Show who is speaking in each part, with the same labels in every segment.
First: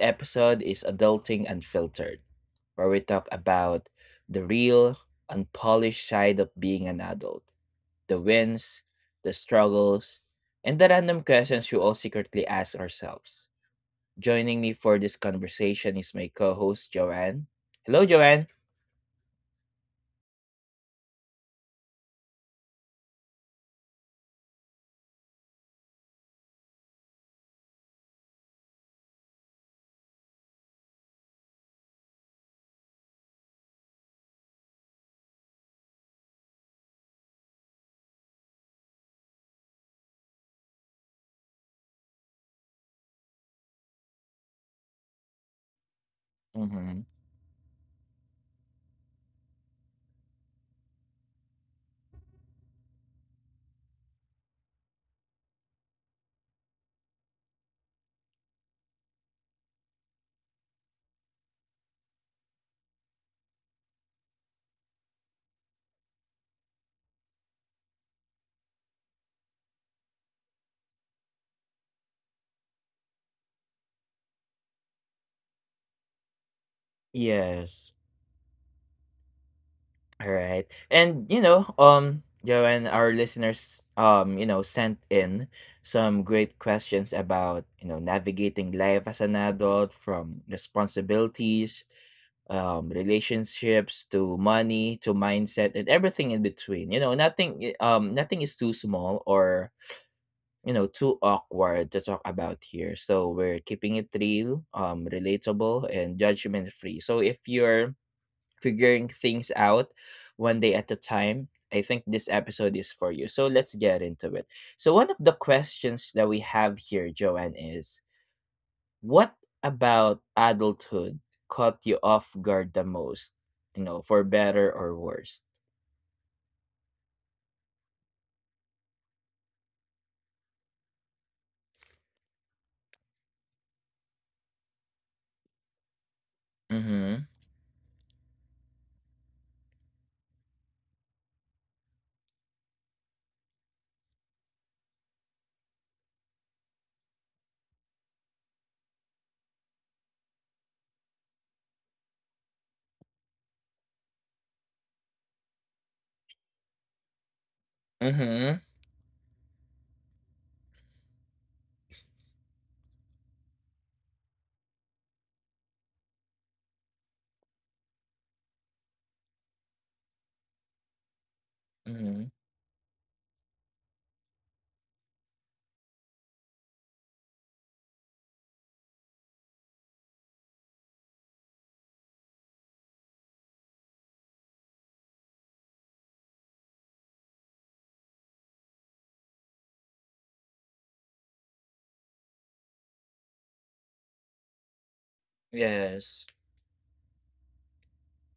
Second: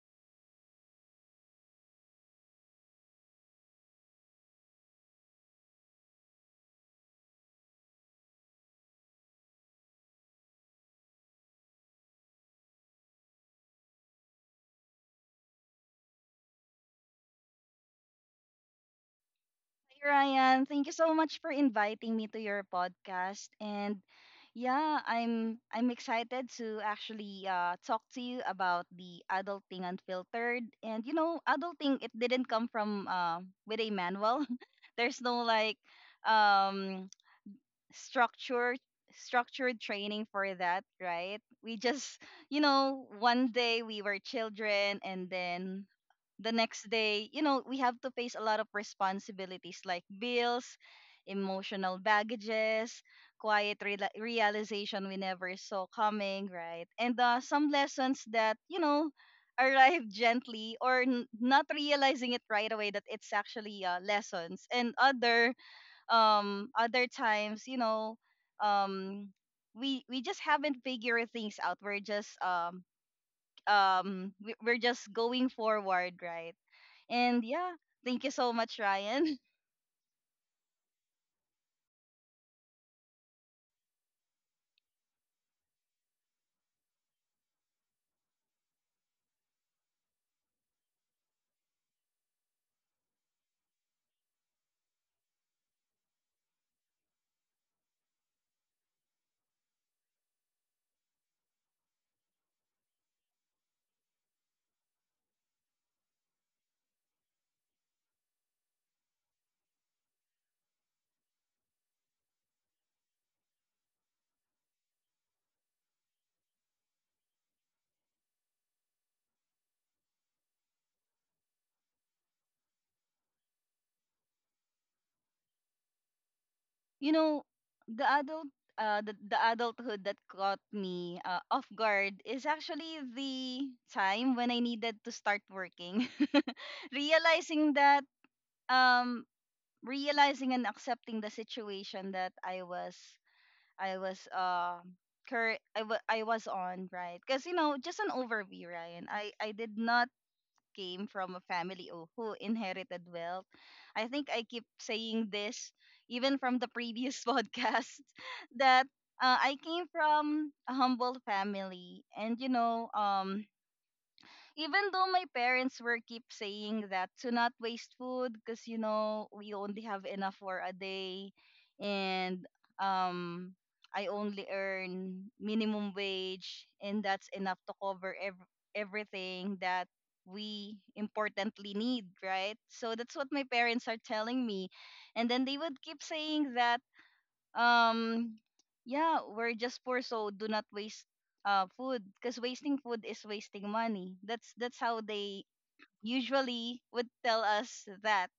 Speaker 1: episode is Adulting Unfiltered, where we talk about the real, unpolished side of being an adult, the wins, the struggles, and the random questions we all secretly ask ourselves. Joining me for this conversation is my co host, Joanne. Hello, Joanne.
Speaker 2: Hi, Ryan. Thank you so much for inviting me to your podcast. And yeah, I'm excited to actually talk to you about the adulting unfiltered. And you know, adulting it didn't come from with a manual. There's no like um structured structured training for that, right? We just you know, one day we were children, and then the next
Speaker 1: Hmm.
Speaker 2: day, you know, we have to face a lot of responsibilities like bills, emotional baggages, quiet reala realization we never saw coming, right? And some lessons that, you know, arrive gently or not realizing it right away that it's actually lessons and other other times you know um we just haven't figured things out we're just we're just going forward, right? And yeah,
Speaker 1: Yes.
Speaker 2: thank you so much, Ryan.
Speaker 1: All right. And you know, Joanne, our listeners, sent in some great questions about, you know, navigating life as an adult, from responsibilities, relationships, to money, to mindset, and everything in between. You know, nothing is too small or you know too awkward to talk about here. So we're keeping it real, relatable and judgment free. So if you're figuring things out one day at a time, I think this episode is for you. So let's get into it. So, one of the questions that we have here, Joanne, is what about adulthood caught you off guard the most? You know, for better or worse?
Speaker 2: You know, the adult the adulthood that caught me off guard is actually the time when I needed to start working.
Speaker 1: Mm-hmm.
Speaker 2: Realizing that um realizing and accepting the situation that I was I was uh I was on, right? Because you know, just an overview, Ryan. I did not came from a family who inherited wealth. I think I keep saying this even from the previous podcast
Speaker 1: Mm-hmm.
Speaker 2: that I came from a humble family, and you know, even though my parents were keep saying that to not waste food because you know we only have enough for a day
Speaker 1: Mm-hmm.
Speaker 2: and um I only earn minimum wage and that's enough to cover everything that we importantly need, right? So that's what my parents are telling me. And then they would keep saying that um yeah we're just poor, so do not waste food because wasting food is wasting money. That's how they
Speaker 1: Yes.
Speaker 2: usually would tell us that,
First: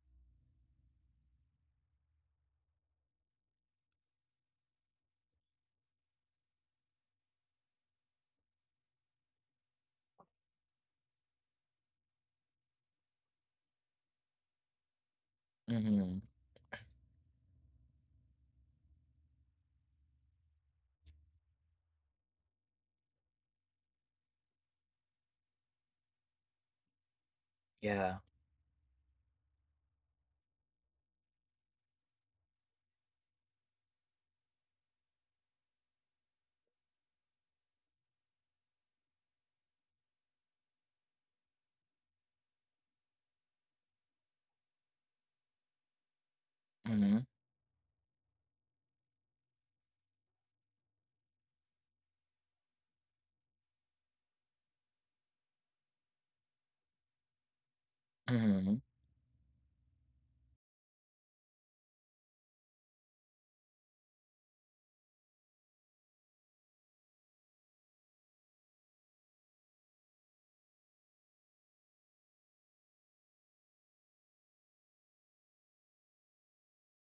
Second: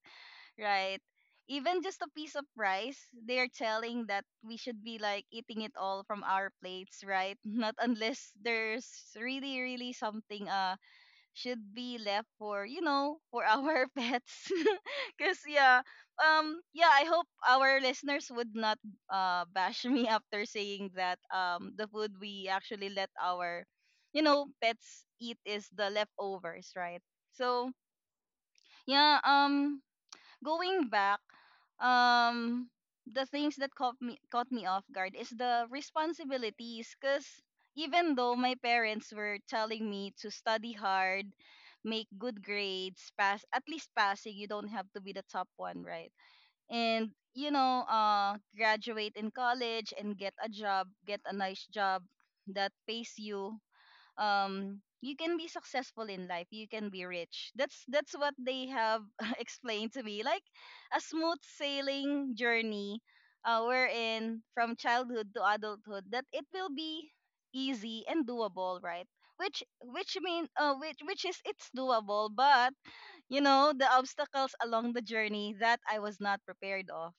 Speaker 2: right? Even just a piece of rice, they're telling that we should be like eating it all from our plates, right? Not unless there's really something should be left for you know for our pets because yeah.
Speaker 1: Mm-hmm.
Speaker 2: Yeah, I hope our listeners would not bash me after saying that the food we actually let our you know pets eat is the leftovers, right? So
Speaker 1: Yeah.
Speaker 2: yeah. Going back, um, the things that caught me off guard is the responsibilities. Cause even though my parents were telling me to study hard, make good grades, pass, at least passing, you don't have to be the top one, right? And
Speaker 1: Mm-hmm.
Speaker 2: you know, graduate in college and get a job, get a nice job that pays you you can be successful in life, you can be rich. That's what they
Speaker 1: Mm-hmm.
Speaker 2: have explained to me, like a smooth sailing journey wherein from childhood to adulthood that it will be easy and doable, right? Which mean which is it's doable, but you know the obstacles along the journey that I was not prepared of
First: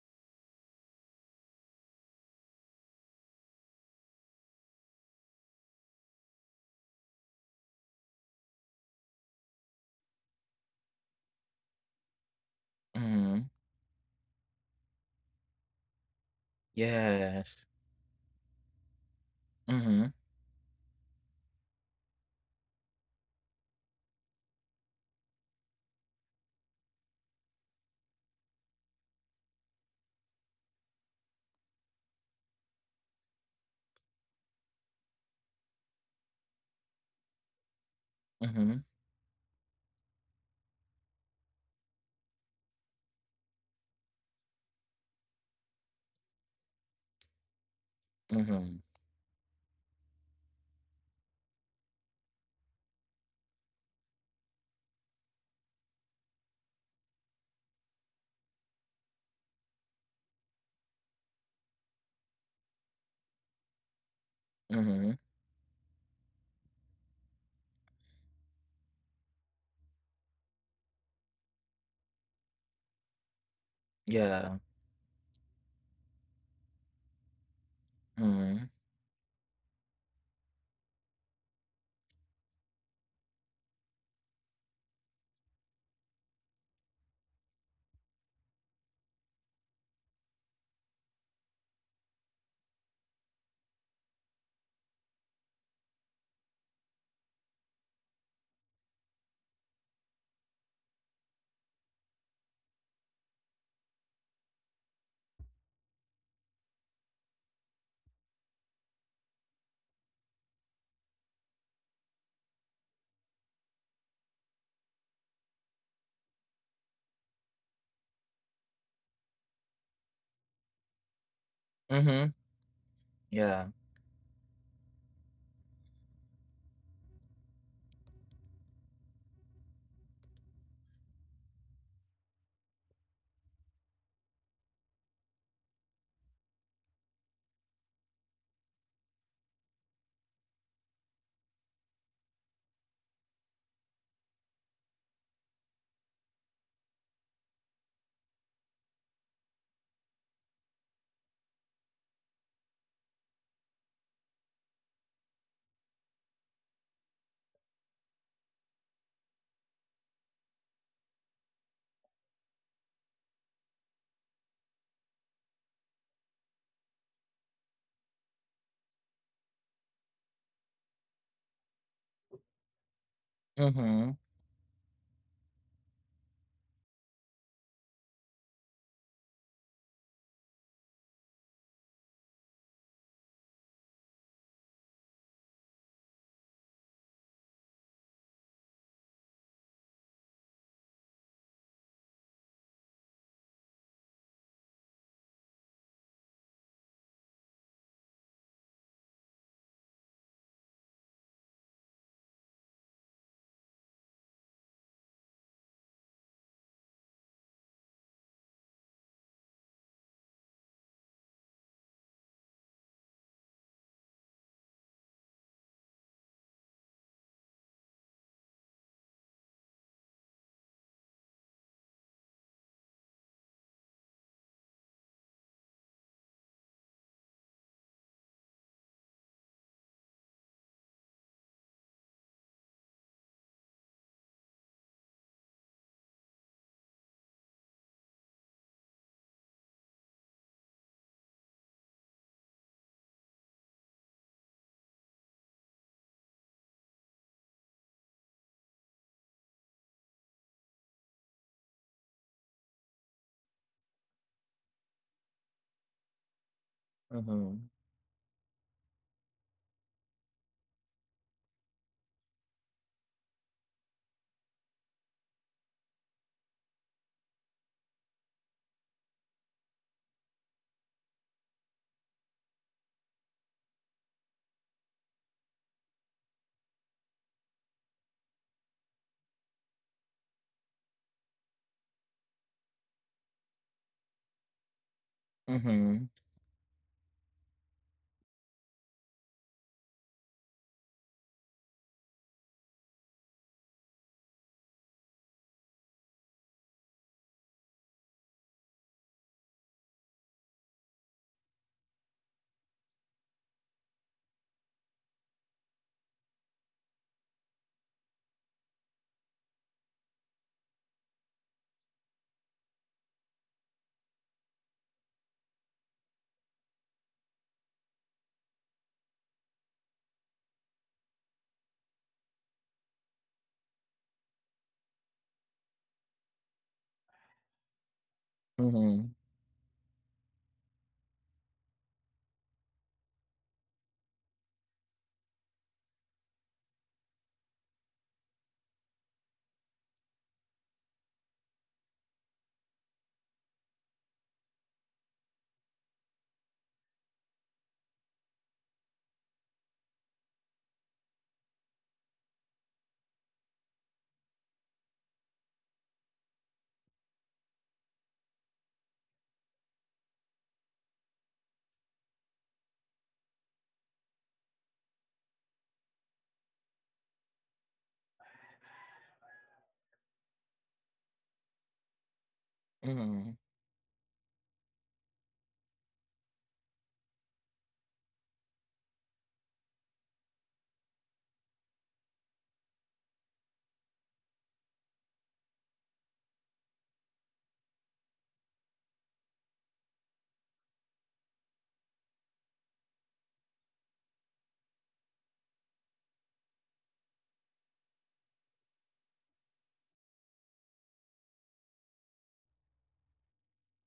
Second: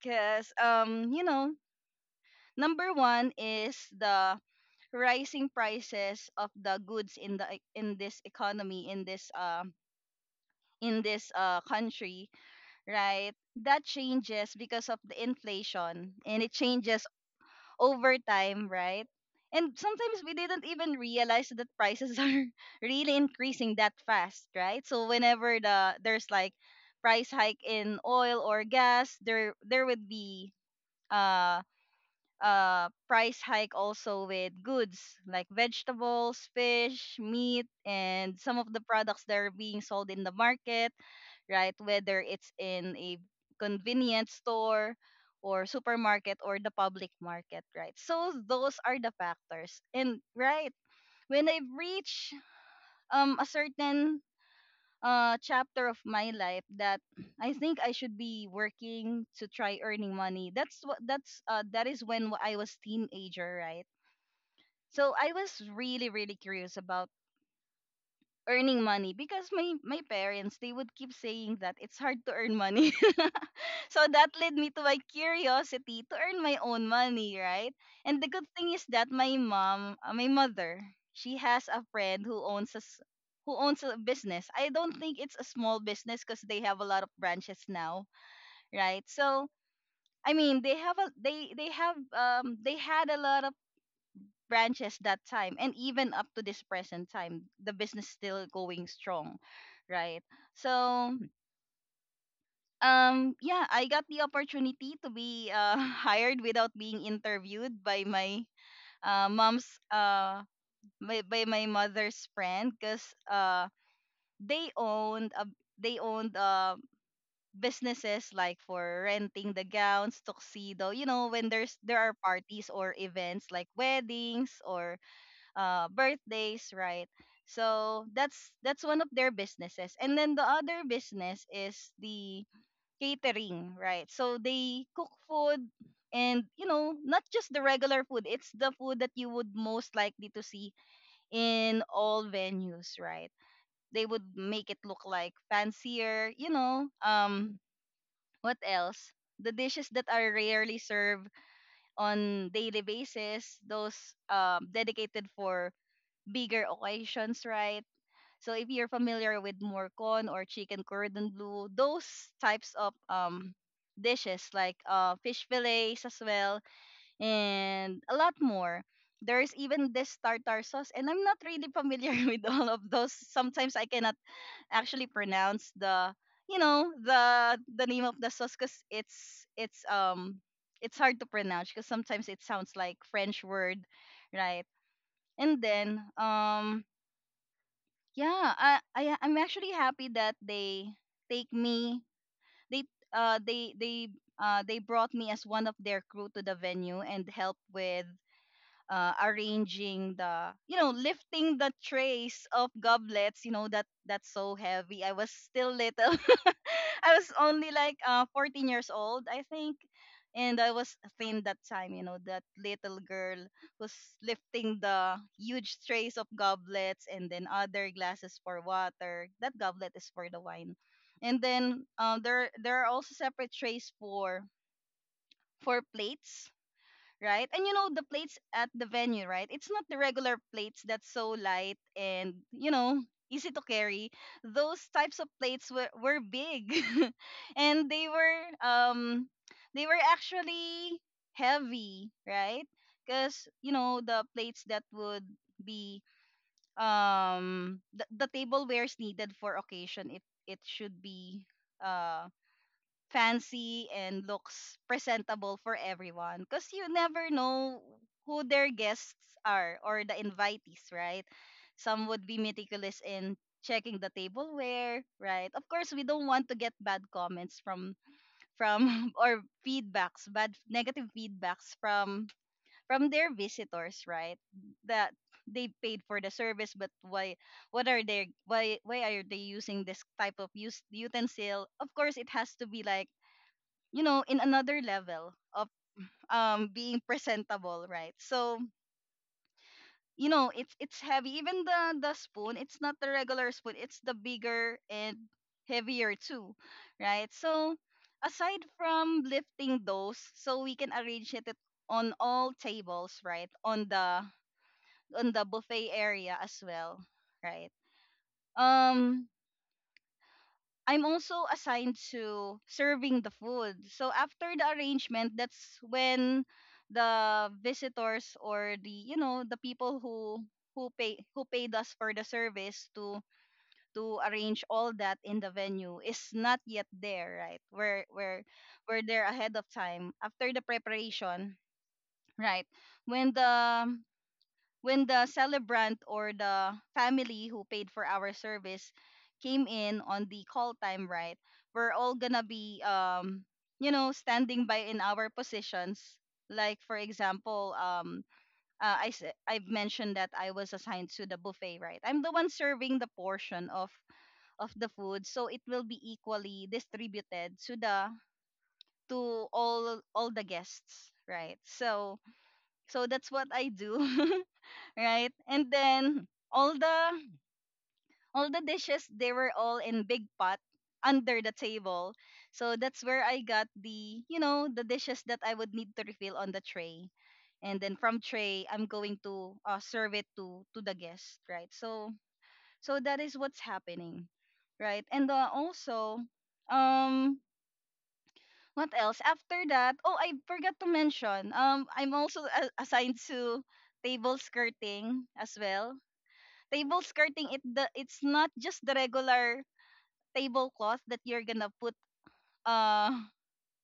Speaker 2: because you know number one is the rising prices of the goods in the in this economy, in this country, right?
Speaker 1: Mm-hmm.
Speaker 2: That changes because of the inflation, and it changes
Speaker 1: Yes.
Speaker 2: over time, right? And
Speaker 1: Mm-hmm.
Speaker 2: sometimes we didn't even realize that prices are really increasing that fast, right? So whenever there's like price hike in oil or gas, there would be uh price hike also with goods like vegetables, fish, meat, and some
Speaker 1: Mm-hmm.
Speaker 2: of the products that are being sold in the market, right? Whether it's in a convenience store or supermarket or the public market, right? So
Speaker 1: Mm-hmm.
Speaker 2: those are the factors. And right, when I reach a certain chapter of my life that I think I should be working to try earning money. That's what that's that is when I was teenager, right?
Speaker 1: Mm-hmm.
Speaker 2: So I was really, really curious about earning money because my parents they would keep saying that it's hard to earn money. So that led
Speaker 1: Yeah.
Speaker 2: me to my curiosity to earn my own money, right? And the good
Speaker 1: Mm-hmm.
Speaker 2: thing is that my mother, she has a friend who owns a s- who owns a business. I don't think it's a small business because they have a lot of branches now, right? So I mean, they have a they have they had a lot of branches that time, and even up to this present time the business still going strong, right? So yeah, I got the opportunity to be hired without being interviewed by my mom's by my mother's friend because uh they owned a they owned businesses like for renting the gowns, tuxedo, you know, when there are
Speaker 1: Mm-hmm.
Speaker 2: parties or events
Speaker 1: Yeah.
Speaker 2: like weddings or birthdays, right? So that's one of their businesses. And then the other business is the catering, right? So they cook food, and you know not just the regular food, it's the food that you would most likely to see in all venues, right? They would make it look like fancier, you know. What else? The dishes that are rarely served on daily basis, those dedicated for bigger occasions, right? So if you're familiar with morcon or chicken cordon bleu, those types of dishes like fish fillets as well, and a lot more. There's even this tartar sauce, and I'm not really familiar with all of those. Sometimes I
Speaker 1: Mhm,
Speaker 2: cannot actually pronounce the the name of the sauce because it's hard to pronounce because sometimes it sounds like French word, right? And then yeah, I'm actually happy that they take me, they uh they they they brought me as one of their crew to the venue, and helped with arranging the you know lifting the trays of goblets, you know, that that's so heavy. I was still little. I was only like 14 years old, I think, and I was thin that time, you know, that little girl who's lifting the huge trays of goblets, and then other glasses for water. That goblet is for the wine. And then there are also separate trays for plates, right? And you know the plates at the venue, right? It's not the regular plates that's so light and you know easy to carry. Those types of plates were big, and they were actually heavy, right? Because you know the plates that would be the tablewares needed for occasion, it should be uh fancy and looks presentable for everyone, because you never
Speaker 1: mhm,
Speaker 2: know who their guests are, or the invitees, right? Some would be meticulous in checking the tableware, right? Of course, we don't want to get bad comments from or feedbacks, bad negative feedbacks from their visitors, right? That they paid for the service, but why, what are they why are they using this type of use utensil? Of course, it has to be like you know in another level of
Speaker 1: mhm,
Speaker 2: being presentable, right? So you know it's heavy, even the spoon, it's not the regular spoon, it's the bigger and heavier too, right? So aside from lifting those so we can arrange it on all tables, right? On the buffet area as well, right? um I'm also assigned to serving the food. So after the arrangement, that's when the visitors, or the you know the people who pay who paid us for the service to arrange all that in the venue is not yet there, right? We're
Speaker 1: mhm,
Speaker 2: there ahead of time after the preparation, right? When the celebrant, or the family who paid for our service came in on the call time, right? We're all gonna be you know standing by in our positions, like for example I've mentioned that I was assigned to the buffet, right? I'm the one serving the portion of the food, so it will be equally distributed to the to all the guests, right? So that's what I do. Right? And then all the dishes, they were all in big pot under the table. So that's where
Speaker 1: mhm,
Speaker 2: I got the, you know, the dishes that I would need to refill on the tray. And then from tray, I'm going to serve it to the guest, right? So that is what's happening, right? And also, um, what else? After that, oh, I forgot to mention. I'm also assigned to table skirting as well. Table skirting, it's not just the regular tablecloth that you're gonna put uh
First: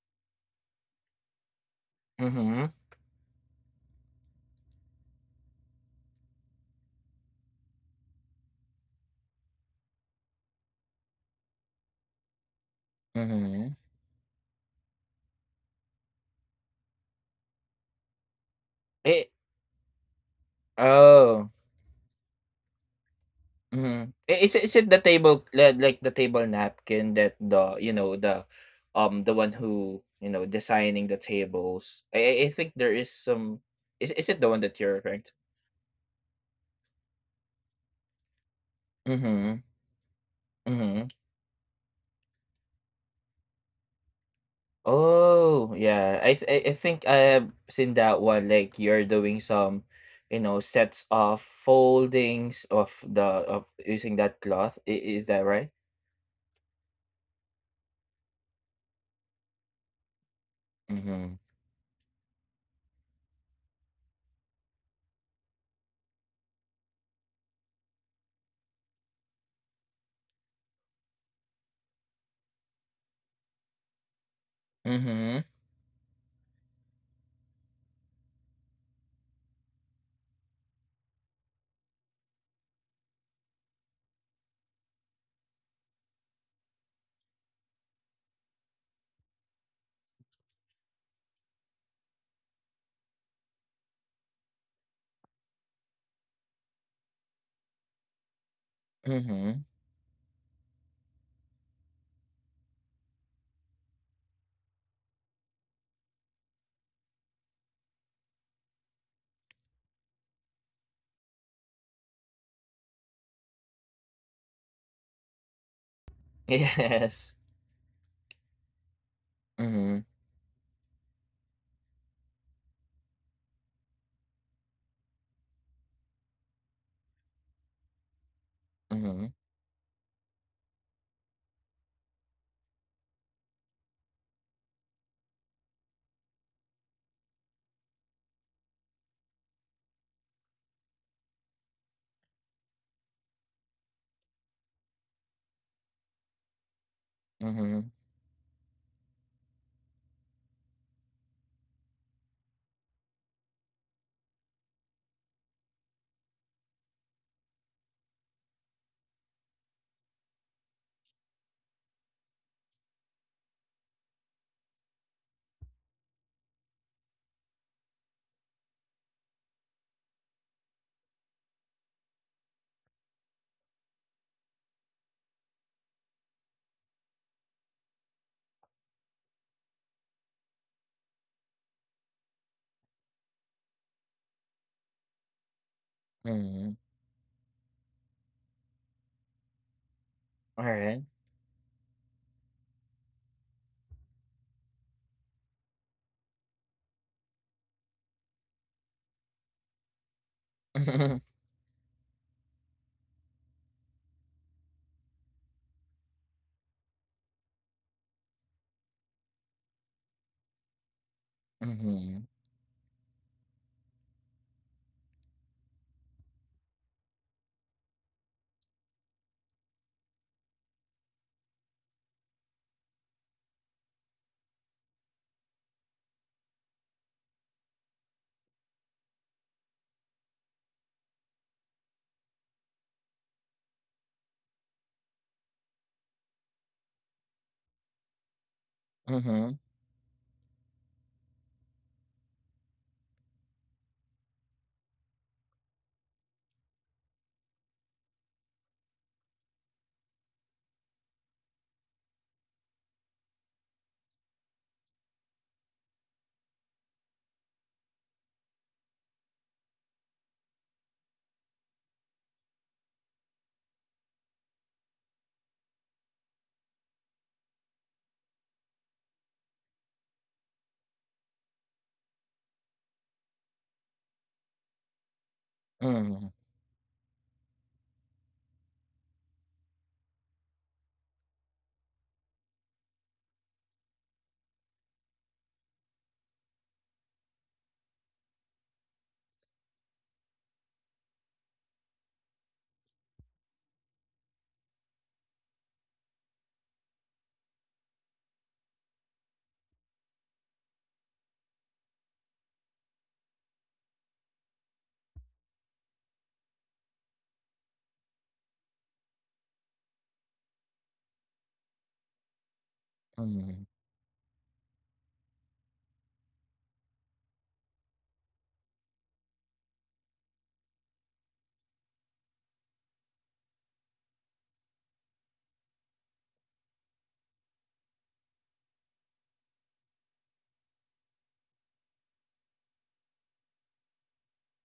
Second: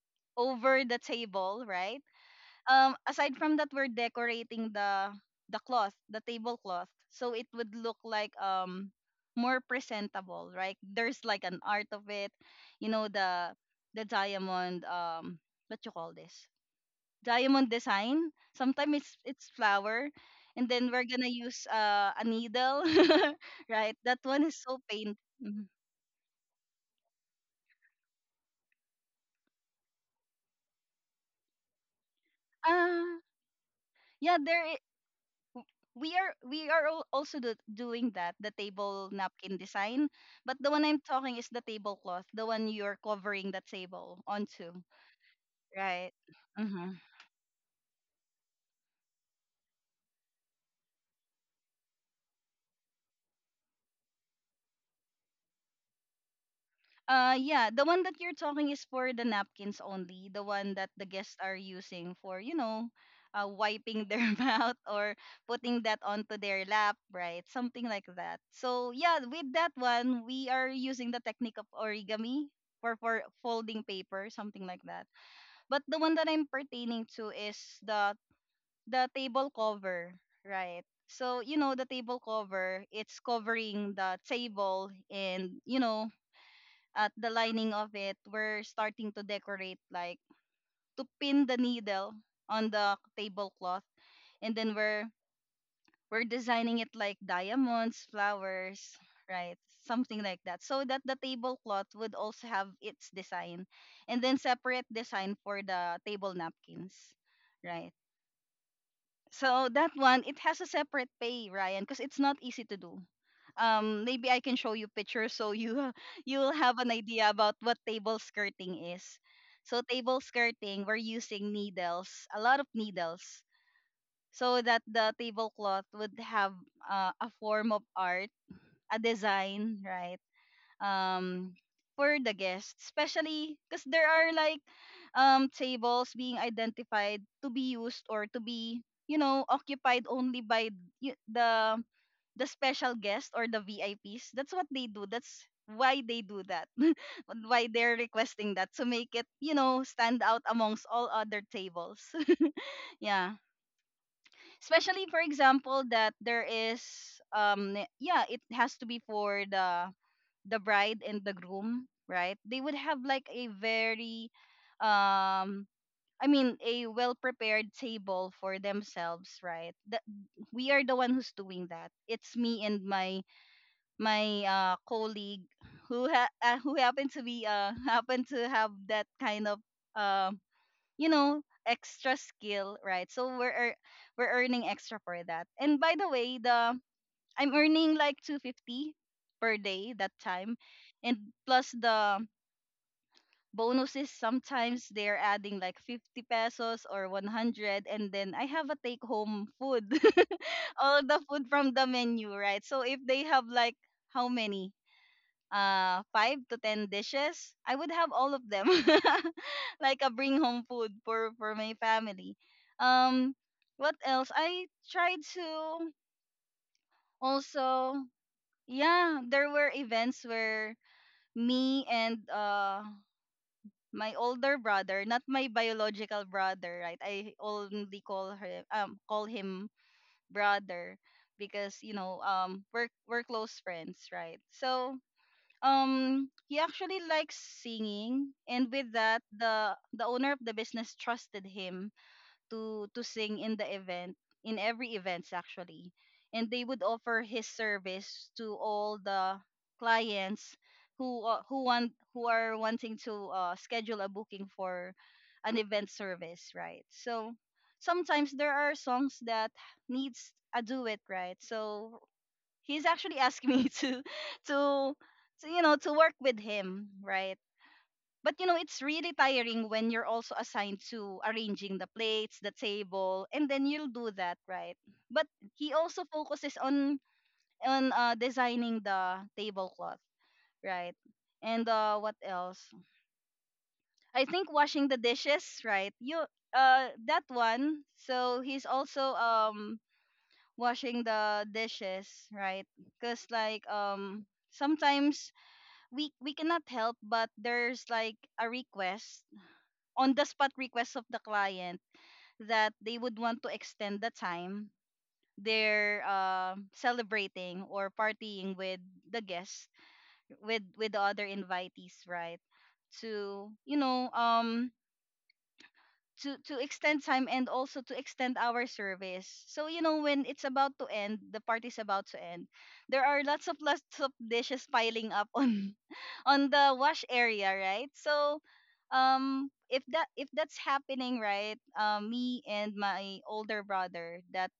Speaker 2: over the table, right?
Speaker 1: mhm,
Speaker 2: Aside from that, we're decorating the cloth the tablecloth, so it would look like more presentable, right? There's like an art of it, you know, the
Speaker 1: mhm.
Speaker 2: diamond, what you call this, diamond design. Sometimes it's
Speaker 1: It
Speaker 2: flower, and then we're gonna
Speaker 1: Oh,
Speaker 2: use a needle, right?
Speaker 1: mhm.
Speaker 2: That
Speaker 1: I
Speaker 2: one is
Speaker 1: is
Speaker 2: so
Speaker 1: it the
Speaker 2: painful.
Speaker 1: table li like the table napkin that the, you know, the one who, you know, designing the tables? I think there is
Speaker 2: Ah,
Speaker 1: some, is
Speaker 2: yeah,
Speaker 1: it the one
Speaker 2: there.
Speaker 1: that you're referring to?
Speaker 2: W- We are also doing that, the table napkin
Speaker 1: Mhm,
Speaker 2: design, but the one I'm
Speaker 1: mhm.
Speaker 2: talking is the tablecloth, the one you're covering the table onto,
Speaker 1: Oh,
Speaker 2: right?
Speaker 1: yeah. I
Speaker 2: Mm-hmm.
Speaker 1: think I have seen that one. Like you're doing some, you know, sets of foldings of the of using that cloth. I is that right?
Speaker 2: Yeah, the one that you're talking is for the napkins only, the one that the
Speaker 1: Mm-hmm.
Speaker 2: guests are using for, you know, wiping their mouth or putting that onto their lap, right? Something like that. So, yeah, with that one, we are using the technique of origami for, folding paper, something like that.
Speaker 1: Mm-hmm.
Speaker 2: But the one that I'm pertaining to is the table cover, right? So, you know, the table cover, it's covering the table and, you know, at the lining of it, we're starting to decorate like to pin the needle on the tablecloth, and then we're designing it like diamonds, flowers, right?
Speaker 1: Mm-hmm.
Speaker 2: Something like that, so that the tablecloth would also have its design, and then separate design for the table napkins, right? So that one, it has a separate pay, Ryan, because it's not easy to do. Maybe I can show you pictures so you you'll have an idea
Speaker 1: Yes.
Speaker 2: about what table skirting is. So
Speaker 1: Mm-hmm.
Speaker 2: table skirting, we're using needles, a lot of needles, so that the tablecloth would have a form of art, a
Speaker 1: Mm-hmm.
Speaker 2: design, right? um for the guests, especially because there are like tables being identified to be used or to be, you know, occupied only by y- the the special guests or the VIPs. That's what they do, that's why they do that. Why
Speaker 1: Mm-hmm.
Speaker 2: they're requesting that, to make it, you know, stand out amongst all other tables. Yeah, especially for example that there is, yeah, it has to be for the bride and the groom, right? They would have like a very um I mean a well prepared table for themselves, right? That we are the one who's doing that. It's me and my colleague who who happened to be happened to have that kind of um you know, extra skill, right? So we're earning extra for that. And by the way,
Speaker 1: Mm-hmm.
Speaker 2: the I'm earning like 250 per day that time.
Speaker 1: All right.
Speaker 2: And plus the bonuses, sometimes they're adding like 50 pesos or 100, and then I have a take home food. All the food from the menu, right? So if they have like how many? 5 to 10 dishes, I would have all of them. Like a bring home food for my
Speaker 1: Mm-hmm.
Speaker 2: family. Um what else? I tried to also Yeah, there were events where me and my older brother, not my biological brother, right? I only call her call him brother because, you know, we're close friends, right? So he actually likes singing, and with that,
Speaker 1: Mm-hmm.
Speaker 2: the owner of the business trusted him to sing in the event, in every events actually, and they would offer his service to all the clients who want who are wanting to schedule a booking for an event service, right? So sometimes there are songs that needs a duet, right? So he's actually asking me to to you know, to work with him, right? But, you know, it's really tiring when you're also assigned to arranging the plates, the table, and then you'll do that, right? But he also
Speaker 1: Mm-hmm.
Speaker 2: focuses on designing the tablecloth, right? And what else? I think washing the dishes, right? You that one. So he's also washing the dishes, right? 'Cause like, sometimes we cannot help, but there's like a request, on the spot request of the client, that they would want to extend the time they're celebrating or partying with the guests, with the other invitees, right? To,
Speaker 1: Mm-hmm.
Speaker 2: you know, to extend time and also to extend our service. So, you know, when it's about to end, the party's about to end, there are lots of dishes piling up on the wash area, right? So if that's happening, right? Me and my older brother, that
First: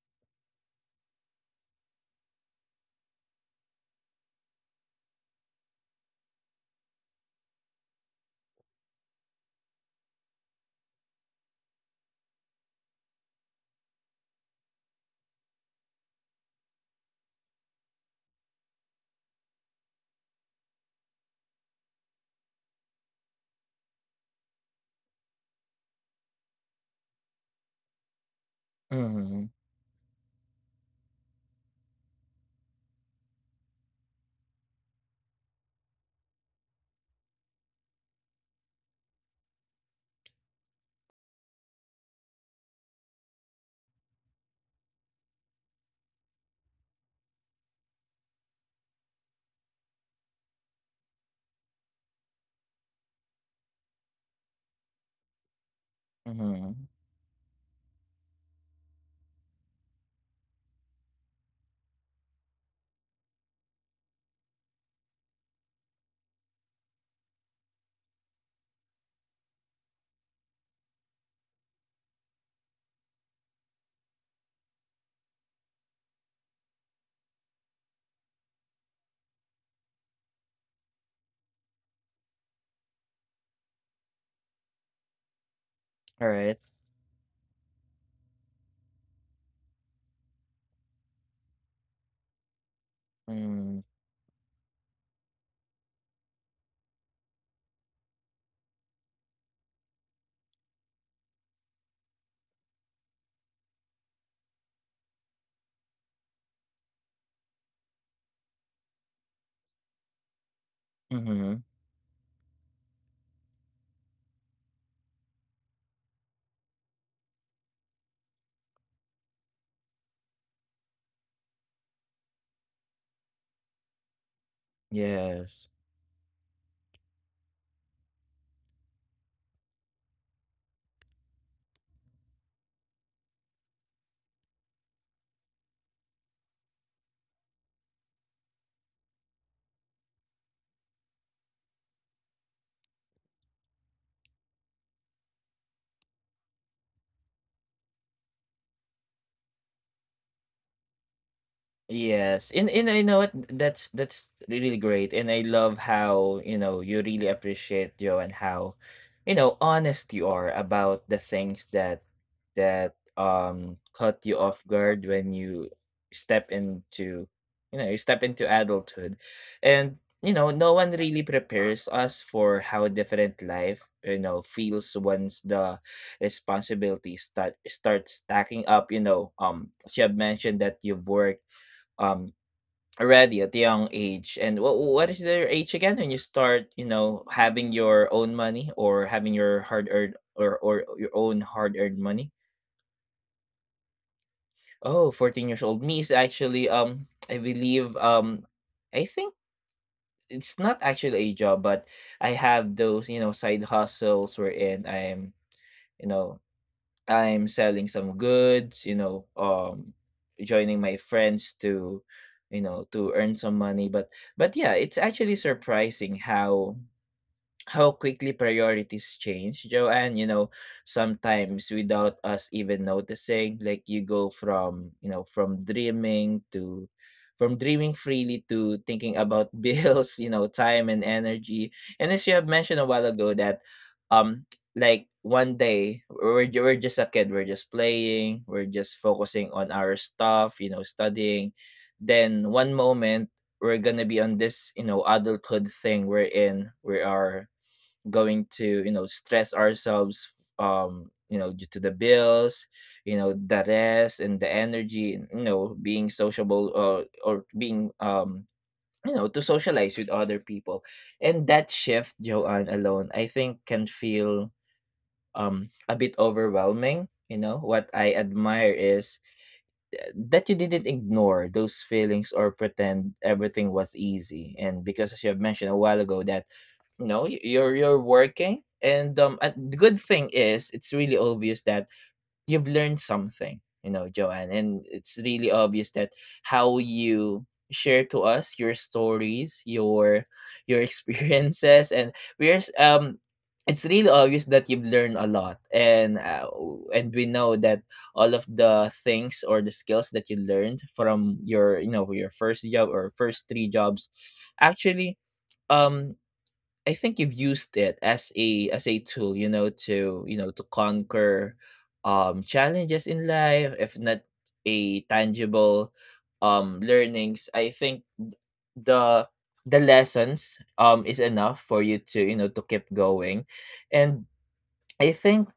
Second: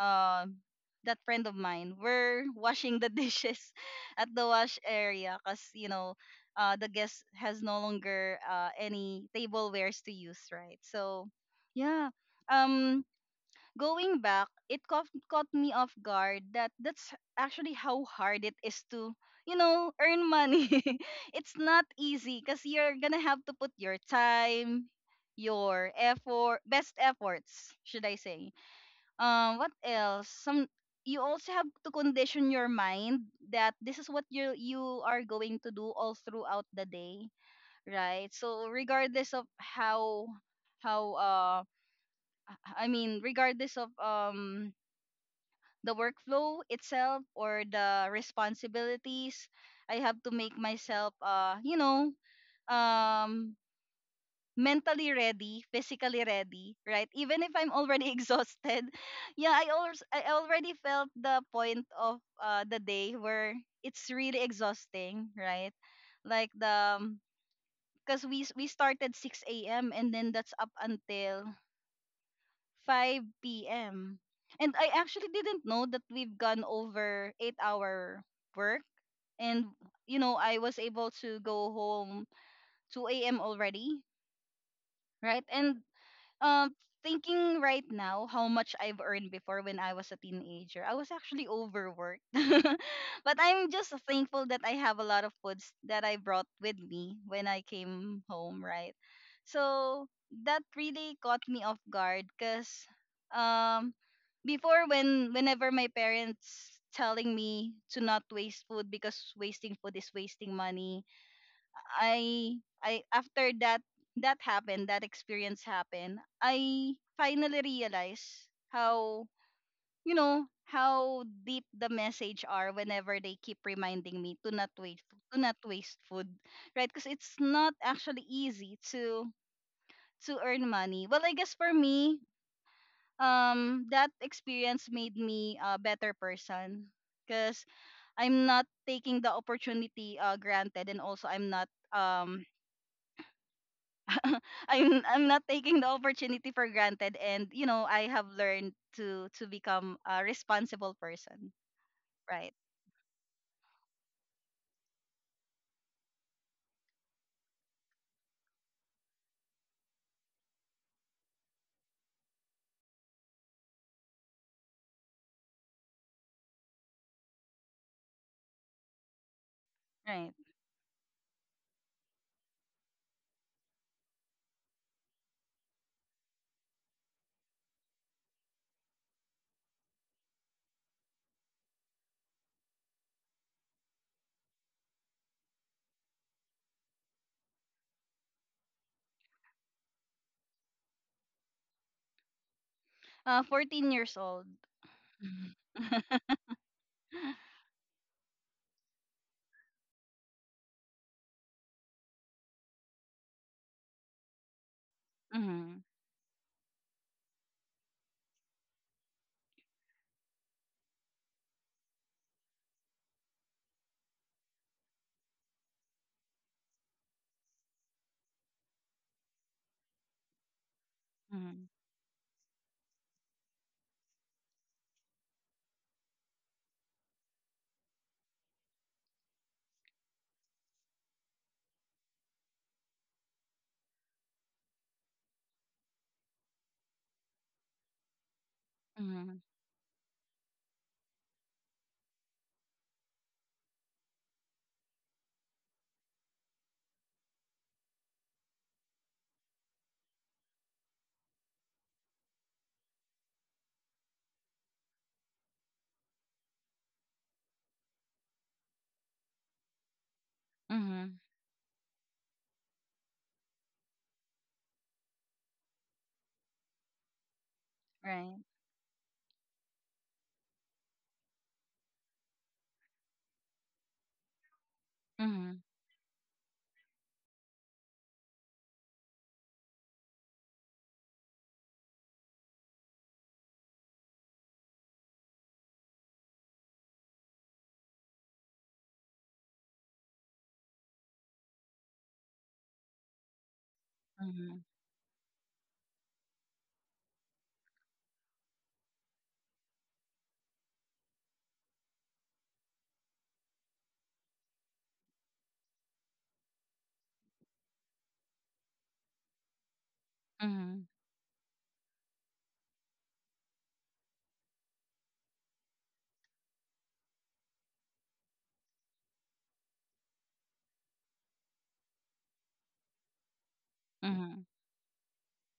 Speaker 2: um that friend of mine, were washing the dishes at the wash area, cuz you know, the guest has no longer any tablewares to use, right? So yeah. Um Going back, it caught me off guard that that's actually how hard it is to, you know, earn money. It's not easy, because you're gonna have to put your time, your effort, best efforts, should I say.
Speaker 1: Mm-hmm.
Speaker 2: What else? Some You also have to condition your mind that this is what you are going to do all throughout the day, right? So regardless of how how uh I mean, regardless of, the workflow itself or the responsibilities, I have to make myself, you know, um mentally ready, physically ready,
Speaker 1: Mm-hmm.
Speaker 2: right? Even if I'm already exhausted. Yeah, I already felt the point of the day where it's really exhausting, right? Like the, because we started 6 a.m., and then that's up until 5 p.m. And I actually didn't know that we've gone over 8-hour work, and, you know, I was able to go home 2 a.m. already, right? And
Speaker 1: All right.
Speaker 2: um thinking right now how much I've earned before when I was a teenager, I was actually overworked. But I'm
Speaker 1: Mm-hmm.
Speaker 2: just thankful that I have a lot of foods that I brought with me when I came home, right? So that really caught me off guard, because um before when whenever my parents telling me to not waste food because wasting food is wasting money,
Speaker 1: Mm-hmm.
Speaker 2: I after that, that happened, that experience happened, I finally realized how, you know, how deep the message are whenever they keep reminding me to not waste, to not
Speaker 1: Yes.
Speaker 2: waste food, right? Because it's not actually easy to earn money. Well, I guess for me, that experience made me a better person because I'm not taking the opportunity granted, and also I'm not I'm not taking the opportunity for granted, and, you know, I have learned to become a responsible person. Right.
Speaker 1: Yes, and I know what, that's really great, and I love how you know you really appreciate Joe, and how you know honest you are about the things that that caught you off guard when you step into, you know, you step into adulthood, and
Speaker 2: Right.
Speaker 1: you know no one really prepares us for how different life you know feels once the responsibilities start stacking up. You know, as you have mentioned that you've worked um already at a young age, and what is their age again when you start you know having your own money or having your hard earned, or your own hard earned money?
Speaker 2: 14 years old.
Speaker 1: Oh, 14 years old me is actually I believe I think it's not actually a job, but I have those you know side hustles wherein I'm
Speaker 2: Mhm.
Speaker 1: you know I'm selling some goods, you know, joining my friends to, you know, to earn some money. But yeah, it's actually surprising how quickly priorities change, Joanne. You know,
Speaker 2: Mhm.
Speaker 1: sometimes without us even noticing, like you go from, you know, from dreaming freely to thinking about bills, you know, time and energy. And as you have mentioned a while ago that um like one day we're, we're just a kid, we're just playing, we're just
Speaker 2: Mhm.
Speaker 1: focusing on our stuff, you know, studying. Then one moment we're gonna be on this, you know, adulthood thing we're in. We are going to you know stress ourselves you know due to the bills, you know, the rest and the energy, and, you know, being sociable, or being you know to socialize with other people,
Speaker 2: Mhm.
Speaker 1: and that shift, Joanne, alone, I think can feel a bit overwhelming. You know what I
Speaker 2: Right.
Speaker 1: admire is that you didn't ignore those feelings or pretend everything was easy, and because as you have
Speaker 2: Mhm.
Speaker 1: mentioned a while ago that no, you're working, and a good thing is it's really obvious that you've learned something, you know, Joanne. And it's really obvious that how you share to us your stories, your experiences, and we're s- um, it's really obvious
Speaker 2: Mhm.
Speaker 1: that you've learned a lot, and and we know that all of the things or the skills that you learned from your you know your first job or first three jobs, actually um i think you've used it as a tool, you know to
Speaker 2: Mhm.
Speaker 1: conquer challenges in life, if not a tangible learnings. I think the the lessons is enough for you to you know to keep going, and
Speaker 2: Mhm.
Speaker 1: I think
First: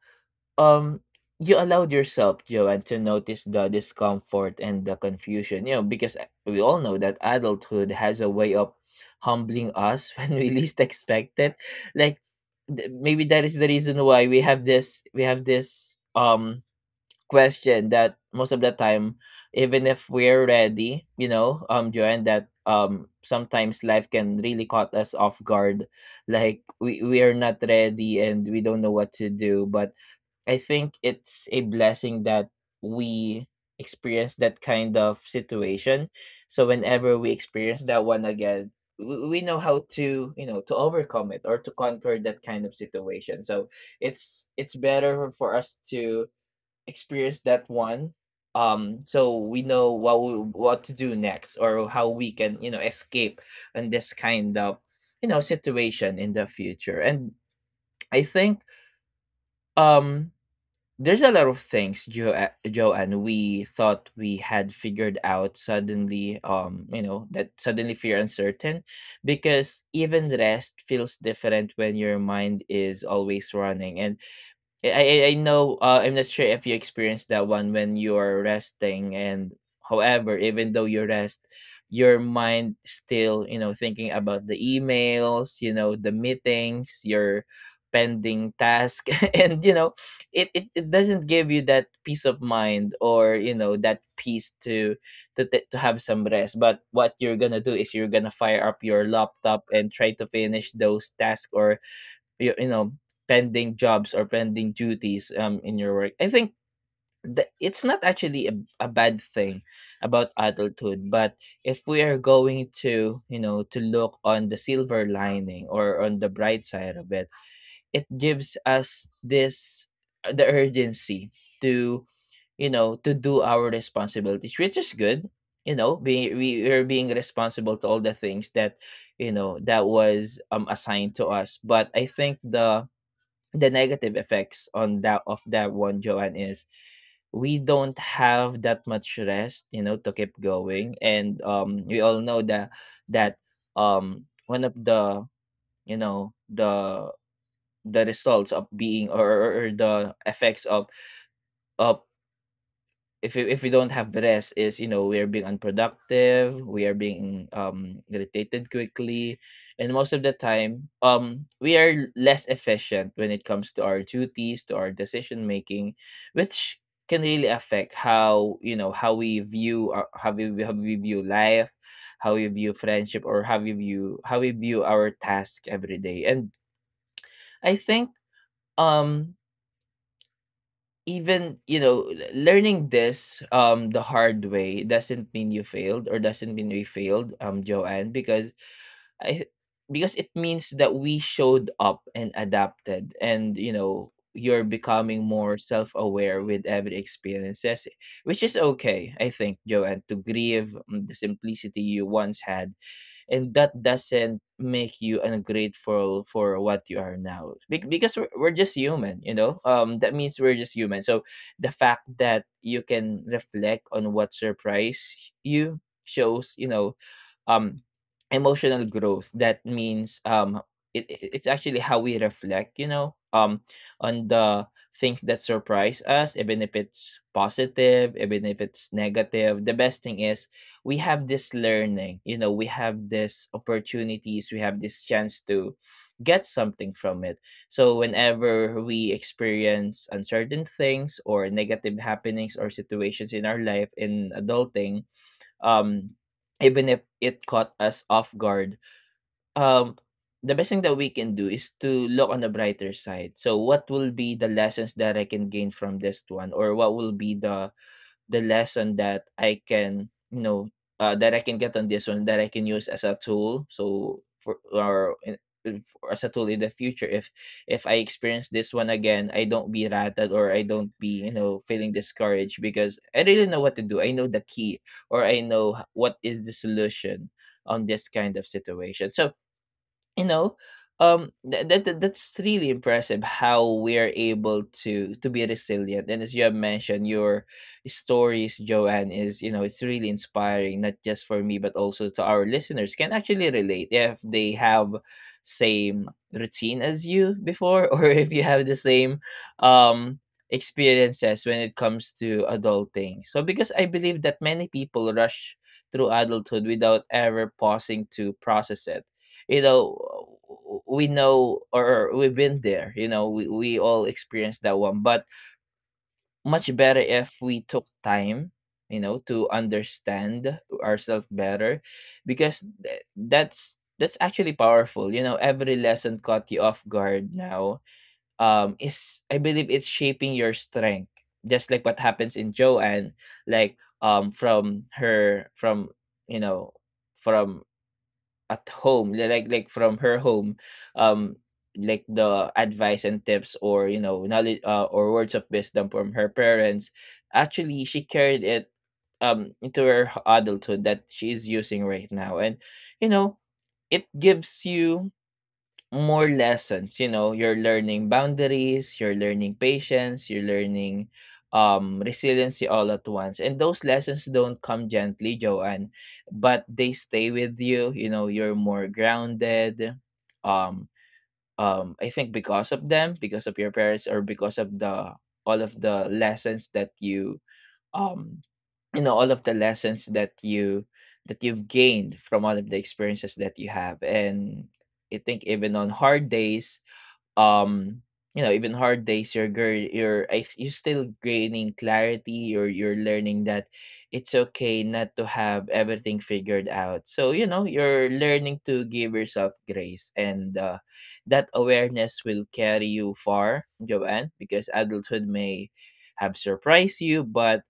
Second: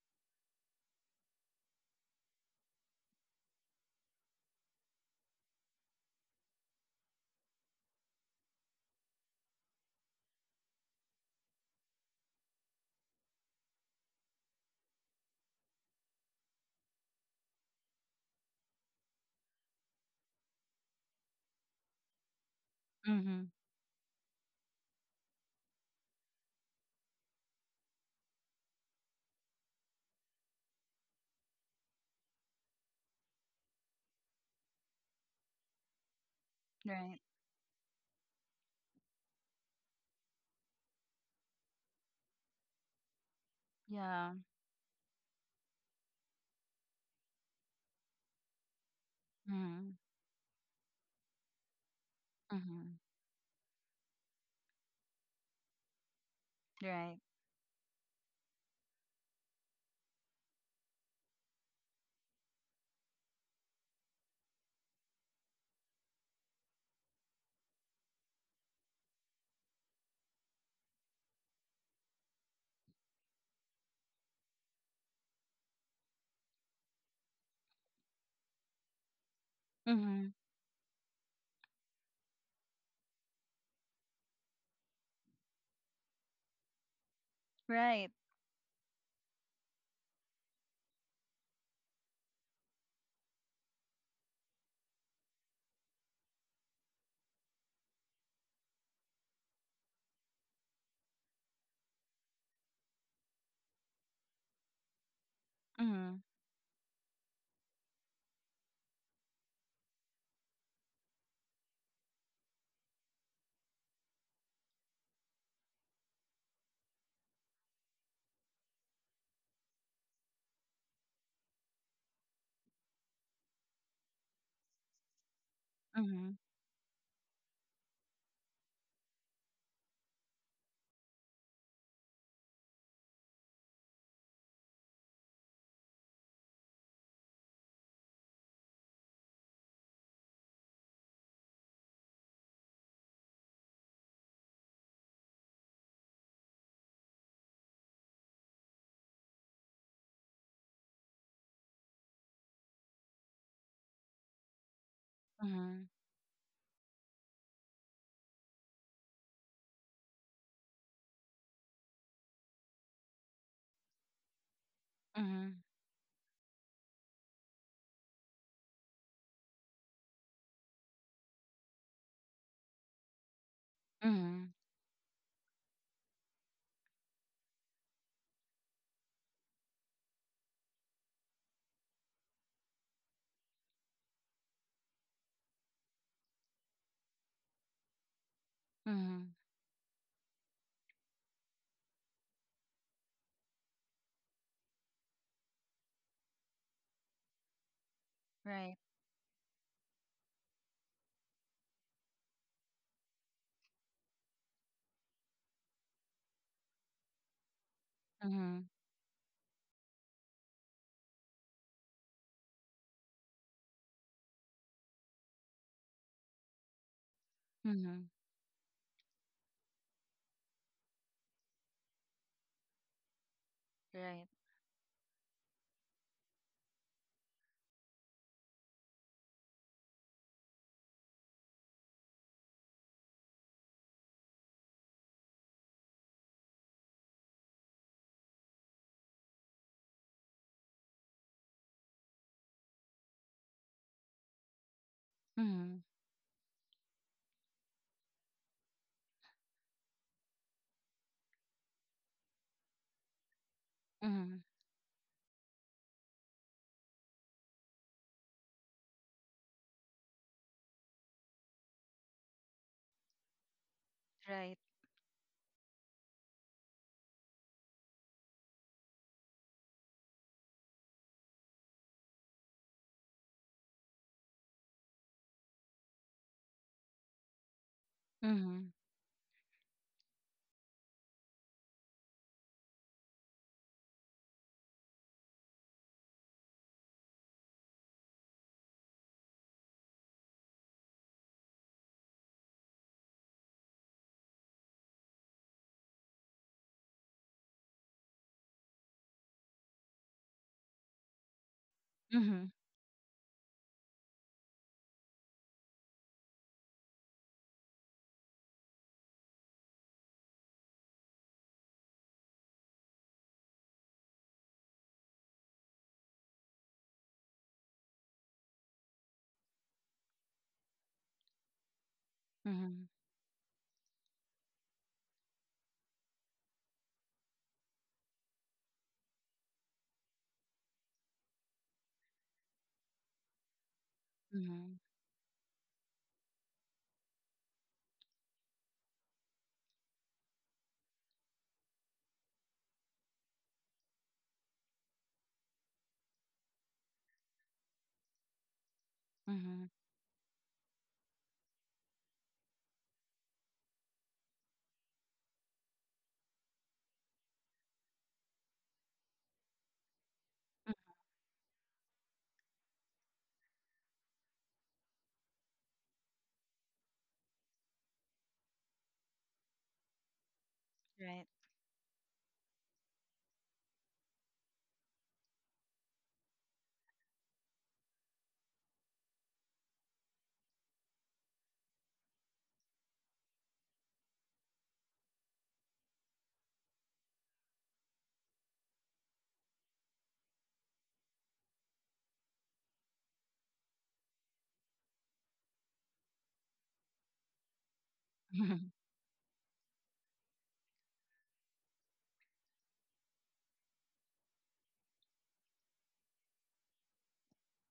Speaker 1: um you allowed yourself, Joanne, to notice the discomfort and the confusion, you know, because we all know that adulthood has a way of humbling us when we least expect it, like maybe that is the reason why we have this, we have this question, that most of the time, even if we're ready, you know, Joanne, that
Speaker 2: Mhm.
Speaker 1: sometimes life can really caught us off guard, like we are not ready and we don't know what to do. But I think it's a blessing that we experience that kind of situation. So
Speaker 2: Right.
Speaker 1: whenever we experience that one again, we know how to you know to overcome it or to conquer that kind of situation. So
Speaker 2: Yeah.
Speaker 1: it's better for us to experience that one so we know
Speaker 2: Mhm.
Speaker 1: what we, what to do next, or how we can you know
Speaker 2: Mhm.
Speaker 1: escape in this kind of you know situation in the future.
Speaker 2: Right.
Speaker 1: And I think um there's a lot of things, Joanne, we thought we had figured out suddenly, you know, that suddenly feel uncertain, because even rest feels different when your mind is always running. And I know. I'm not sure if you experienced that one when you are resting, and
Speaker 2: Mhm.
Speaker 1: however, even though you rest, your mind still, you know, thinking about the emails, you know, the meetings, your
Speaker 2: Right.
Speaker 1: pending task, and you know, it doesn't give you that peace of mind, or you know that peace to to have some rest. But what you're gonna do is you're gonna fire up your laptop and try to finish those tasks, or you know, pending jobs or pending duties in your work.
Speaker 2: Mhm.
Speaker 1: I think that it's not actually a bad thing about adulthood, but if we are going to you know to look on the silver lining or on the bright side of it, it gives us this, the urgency to you know to do our responsibilities, which is good, you know, being
Speaker 2: Mhm.
Speaker 1: we are being responsible to all the things that you know that was assigned to us. But I think the negative effects on that of that one, Joanne, is we don't have that much rest, you know, to keep going. And we all know that that one of the you know the results of being, or or the effects of if we don't have the rest, is you know we are being
Speaker 2: Mhm.
Speaker 1: unproductive, we are being irritated quickly, and most of the time we are less efficient when it comes to our duties, to our decision
Speaker 2: Mhm.
Speaker 1: making, which can really affect how you know how we view our, how we view life, how we view friendship, or how we
Speaker 2: Mhm.
Speaker 1: view our task every day. And I think um even you know learning this the hard way doesn't mean you failed, or doesn't mean we failed, Joanne, because
Speaker 2: Mhm.
Speaker 1: i, because it means that we showed up and adapted, and you know you're becoming more self-aware with every experiences, which is
Speaker 2: Right.
Speaker 1: okay. I think, Joanne, to grieve the simplicity you once had, and that doesn't make you ungrateful for what you are now. Because we're
Speaker 2: Mhm.
Speaker 1: just human, you know, that means we're just human. So the fact that you can reflect on what surprised you shows, you know, um
Speaker 2: Mhm.
Speaker 1: emotional growth. That means it, it's actually how we reflect, you know,
Speaker 2: Right.
Speaker 1: on the things that surprise us, even if it's positive, even if it's negative. The best thing is we have this learning, you know, we have this opportunities, we have this chance to get something from it. So whenever we experience uncertain things or negative happenings or situations in our life in adulting,
Speaker 2: Mhm.
Speaker 1: um even if it caught us off guard, um the best thing that we can do is to look on the brighter side. So what will be
Speaker 2: Mhm.
Speaker 1: the lessons that I can gain from this one, or what will be the lesson that I can, you know, that I can get on this one, that I can use as a tool. So
Speaker 2: Right.
Speaker 1: for or in, for- as a tool in the future, if I experience this one again, I don't be rattled, or I don't be you know feeling discouraged, because I really know what to do. I know the key or what is the solution on this kind of
Speaker 2: Mhm.
Speaker 1: situation. So you know that's really impressive how we're able to be resilient, and as you have mentioned, your stories, Joanne, is it's really inspiring not just for me but also to our listeners. Can actually relate if they have same routine as you before or if you have the same um experiences when it comes to
Speaker 2: Mhm.
Speaker 1: adulting. So because I believe that many people rush through adulthood without ever pausing to process it you know we know, or we've been there. We all experienced that one, but much better if we took time, to understand ourselves better, because
Speaker 2: Mhm.
Speaker 1: that's actually powerful. You know, every lesson caught you off guard now is, I believe, it's shaping your strength, just like what happens in Joanne, like
Speaker 2: Mhm.
Speaker 1: from her from you know from at home li- like from her home, um like the advice and tips, or you know, knowledge, or words of wisdom from her parents. Actually she carried it
Speaker 2: Mhm.
Speaker 1: into her adulthood that she is using right now, and you know it gives you more lessons. You know, you're learning boundaries, you're learning patience, you're
Speaker 2: Mm.
Speaker 1: learning resiliency, all at once. And those lessons don't come gently, Joanne, but they stay with you. You know, you're more grounded. um
Speaker 2: Right.
Speaker 1: I think because of them, because of your parents, or because of the all of the lessons that you um you know all of the lessons that you, that you've gained from all of the experiences that you have. And I think, even on hard days um you know, even hard days, you're you're still gaining clarity, or you're learning that it's okay not to have everything figured out. So you know, you're learning to give yourself grace. And that awareness will carry you far, Joanne, because adulthood may have surprised you, but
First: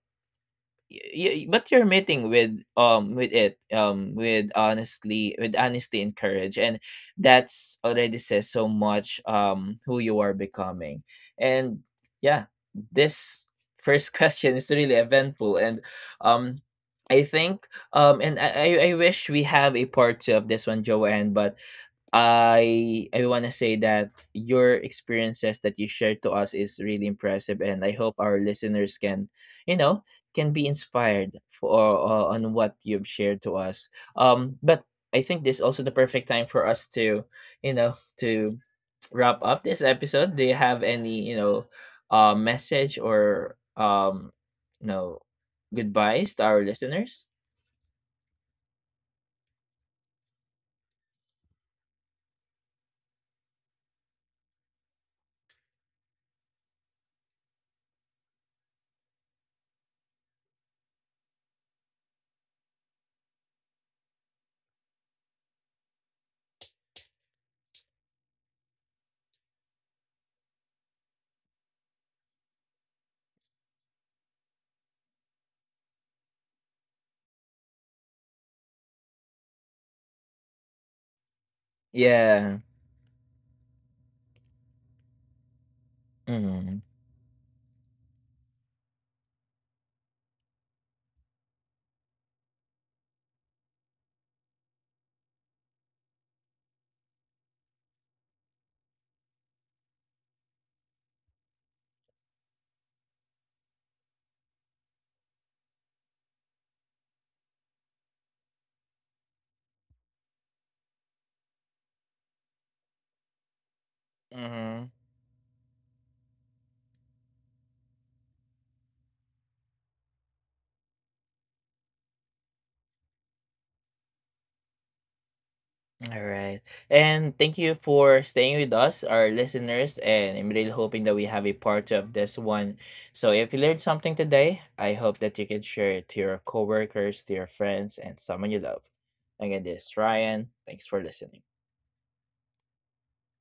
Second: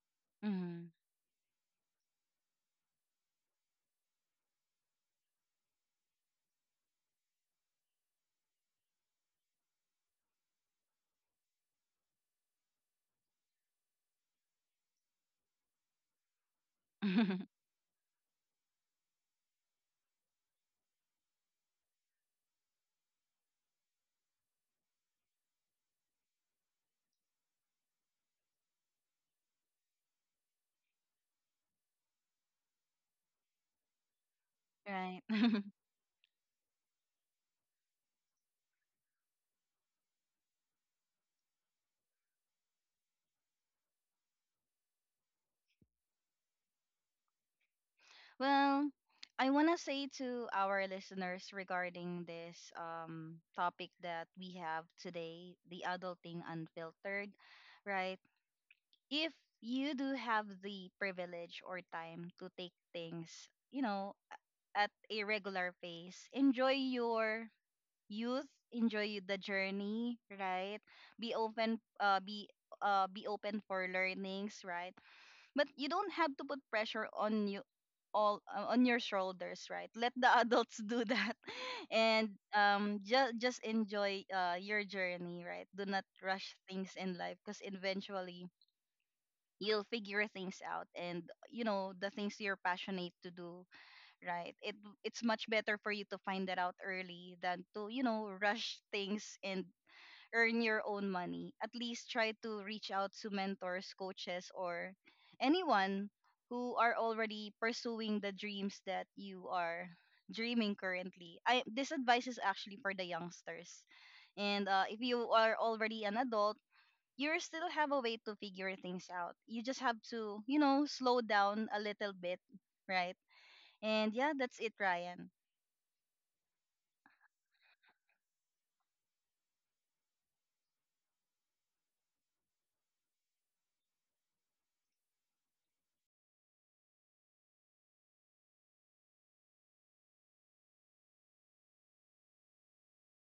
Speaker 2: Mhm.
Speaker 1: but you're meeting with it with honestly, with honesty and courage, and that's already says so much, who you are becoming. And yeah, this first question is really eventful. And um I think and I wish we have a part two of this one, Joanne, but I want to say that your experiences that you shared to us is really impressive, and I hope our listeners can, you know, can be inspired for on what you've shared to us. But
Speaker 2: Right.
Speaker 1: I think this is also the perfect time for us to, you know, to wrap up this episode. Do you have any, message or you know, goodbyes to our listeners?
Speaker 2: Well, I want to say to our listeners regarding this topic that we have today, the adulting unfiltered, right? If you do have the privilege or time to take things, you know, at a regular pace, enjoy your youth, enjoy the journey, right? Be open, be open for learnings, right? But you don't have to put pressure on you all on your shoulders, right? Let the adults do that, and
Speaker 1: Yeah.
Speaker 2: just enjoy your journey, right? Do not rush
Speaker 1: Mm-hmm.
Speaker 2: things in life, because eventually you'll figure things out, and, you know, the things you're passionate to do, right? It's much better for you to find that out early than to, you know, rush things and earn your own money. At least try to reach out to mentors, coaches, or anyone who are already pursuing the dreams that you are dreaming currently. I This advice is actually for the youngsters, and if you are already an adult, you still have a way to figure things out. You just have to, you know, slow down a little bit, right? And yeah, that's it, Ryan.
Speaker 1: All right. And thank you for staying with us, our listeners. And I'm really hoping that we have a part of this one. So if you learned something today, I hope that you can share it to your coworkers, to your friends, and someone you love. Again, this is Ryan. Thanks for listening.